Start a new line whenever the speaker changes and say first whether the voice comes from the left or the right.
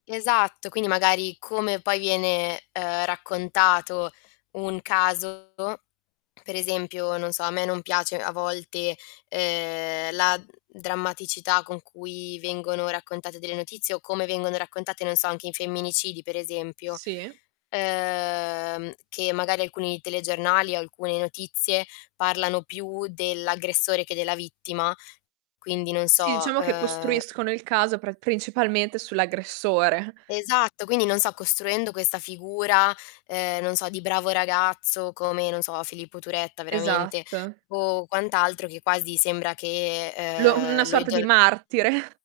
left: Esatto, quindi magari come poi viene, ehm, raccontato un caso, per esempio, non so, a me non piace a volte, ehm, la, mhmm, drammaticità con cui vengono raccontate delle notizie o come vengono raccontate, non so, anche in femminicidi per esempio,
right: Sì.
left: ehm, che magari alcuni telegiornali o alcune notizie parlano più dell'aggressore che della vittima, quindi non
right: Sì,
left: so,
right: diciamo che
left: ehm
right: costruiscono il caso pra principalmente sull'aggressore.
left: Esatto, quindi, non so, costruendo questa figura, ehm, non so di bravo ragazzo come, non so, Filippo Turetta veramente
right: Esatto.
left: o quant'altro che quasi sembra che,
right: Lo una
left: ehm, lo
right: sorta di
left: idol
right: martire.